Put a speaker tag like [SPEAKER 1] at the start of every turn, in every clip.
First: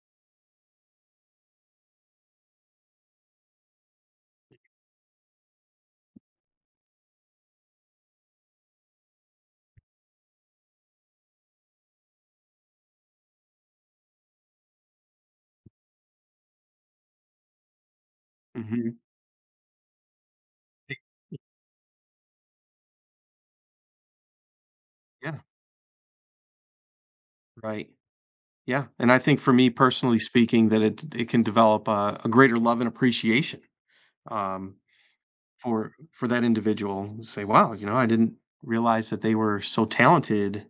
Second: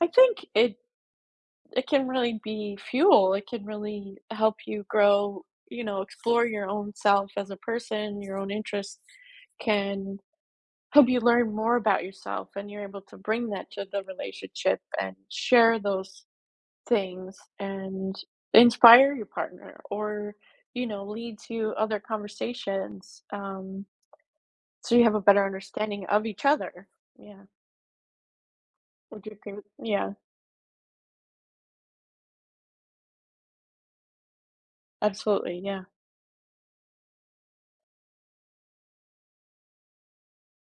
[SPEAKER 1] I think it It can really be fuel. It can really help you grow, you know, explore your own self as a person, your own interest can help you learn more about yourself and you're able to bring that to the relationship and share those things and
[SPEAKER 2] Mhm.
[SPEAKER 1] inspire your partner or you know, lead to other conversations, um so you have a
[SPEAKER 2] Yeah.
[SPEAKER 1] better understanding of each other, yeah.
[SPEAKER 2] Right. Yeah, and I
[SPEAKER 1] Would you
[SPEAKER 2] think for
[SPEAKER 1] agree with
[SPEAKER 2] me
[SPEAKER 1] yeah.
[SPEAKER 2] personally speaking, that it d it can develop a a greater love and appreciation, um,
[SPEAKER 1] Absolutely, yeah.
[SPEAKER 2] for for that individual, say, "Wow", you know, "I didn't realize that they were so talented,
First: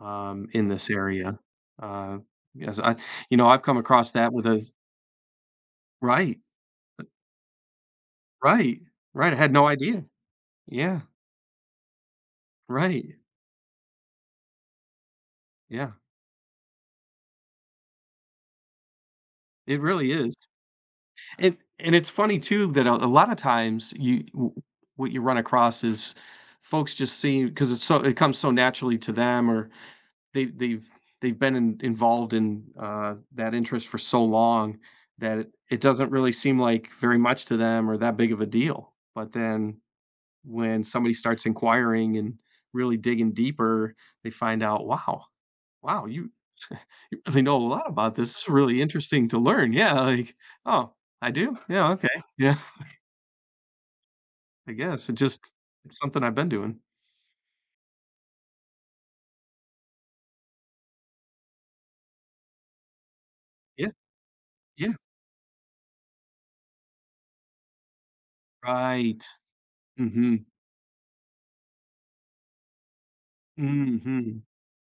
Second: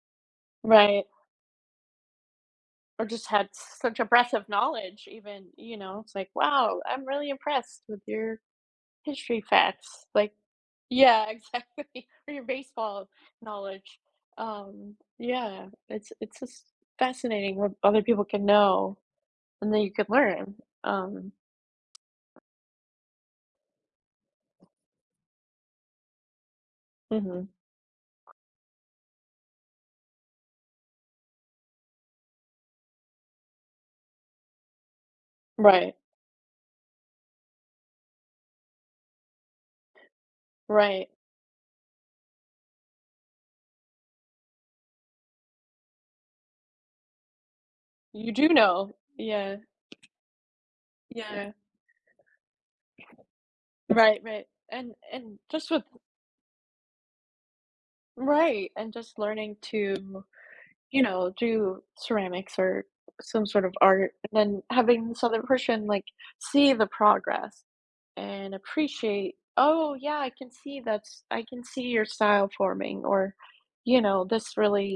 [SPEAKER 2] um, in this
[SPEAKER 1] Right.
[SPEAKER 2] area," uh, because I
[SPEAKER 1] Or just
[SPEAKER 2] you
[SPEAKER 1] had
[SPEAKER 2] know, I've come
[SPEAKER 1] such
[SPEAKER 2] across that with
[SPEAKER 1] impressive
[SPEAKER 2] a
[SPEAKER 1] knowledge even, you know, it's like,
[SPEAKER 2] Right.
[SPEAKER 1] "Wow, I'm
[SPEAKER 2] Uh
[SPEAKER 1] really impressed with your
[SPEAKER 2] Right, right, I
[SPEAKER 1] history
[SPEAKER 2] had no idea.
[SPEAKER 1] facts", like
[SPEAKER 2] Yeah.
[SPEAKER 1] yeah, exactly, or your baseball
[SPEAKER 2] Right.
[SPEAKER 1] knowledge. Um yeah,
[SPEAKER 2] Yeah.
[SPEAKER 1] it's it's just fascinating what other people can know and
[SPEAKER 2] It
[SPEAKER 1] then you could
[SPEAKER 2] really is.
[SPEAKER 1] learn, um.
[SPEAKER 2] And and it's funny too, that a a lot of times, you, w what you run across is folks just
[SPEAKER 1] Mhm.
[SPEAKER 2] see, 'cause it's so it comes so naturally to them or they they've they've been in involved in, uh, that interest for so long that it
[SPEAKER 1] Right.
[SPEAKER 2] doesn't really seem like, very much to them or that big of a deal. But then, when
[SPEAKER 1] Right.
[SPEAKER 2] somebody starts inquiring and really digging deeper, they find out, "Wow, wow, you you really know a lot about this.
[SPEAKER 1] You
[SPEAKER 2] It's
[SPEAKER 1] do
[SPEAKER 2] really
[SPEAKER 1] know,
[SPEAKER 2] interesting to
[SPEAKER 1] yeah.
[SPEAKER 2] learn," yeah, like, "Oh, I
[SPEAKER 1] Yeah.
[SPEAKER 2] do? Yeah, okay, yeah."
[SPEAKER 1] Right right,
[SPEAKER 2] I
[SPEAKER 1] and
[SPEAKER 2] guess it's
[SPEAKER 1] and
[SPEAKER 2] just,
[SPEAKER 1] just with
[SPEAKER 2] it's something I've been doing.
[SPEAKER 1] Right, and just learning to you know, do ceramics or some sort of
[SPEAKER 2] Yeah.
[SPEAKER 1] art and then
[SPEAKER 2] Yeah.
[SPEAKER 1] having this other person like see the progress and
[SPEAKER 2] Right.
[SPEAKER 1] appreciate, "Oh yeah, I
[SPEAKER 2] Mhm.
[SPEAKER 1] can see that's, I can see your style forming," or you know,
[SPEAKER 2] Mhm.
[SPEAKER 1] "this really"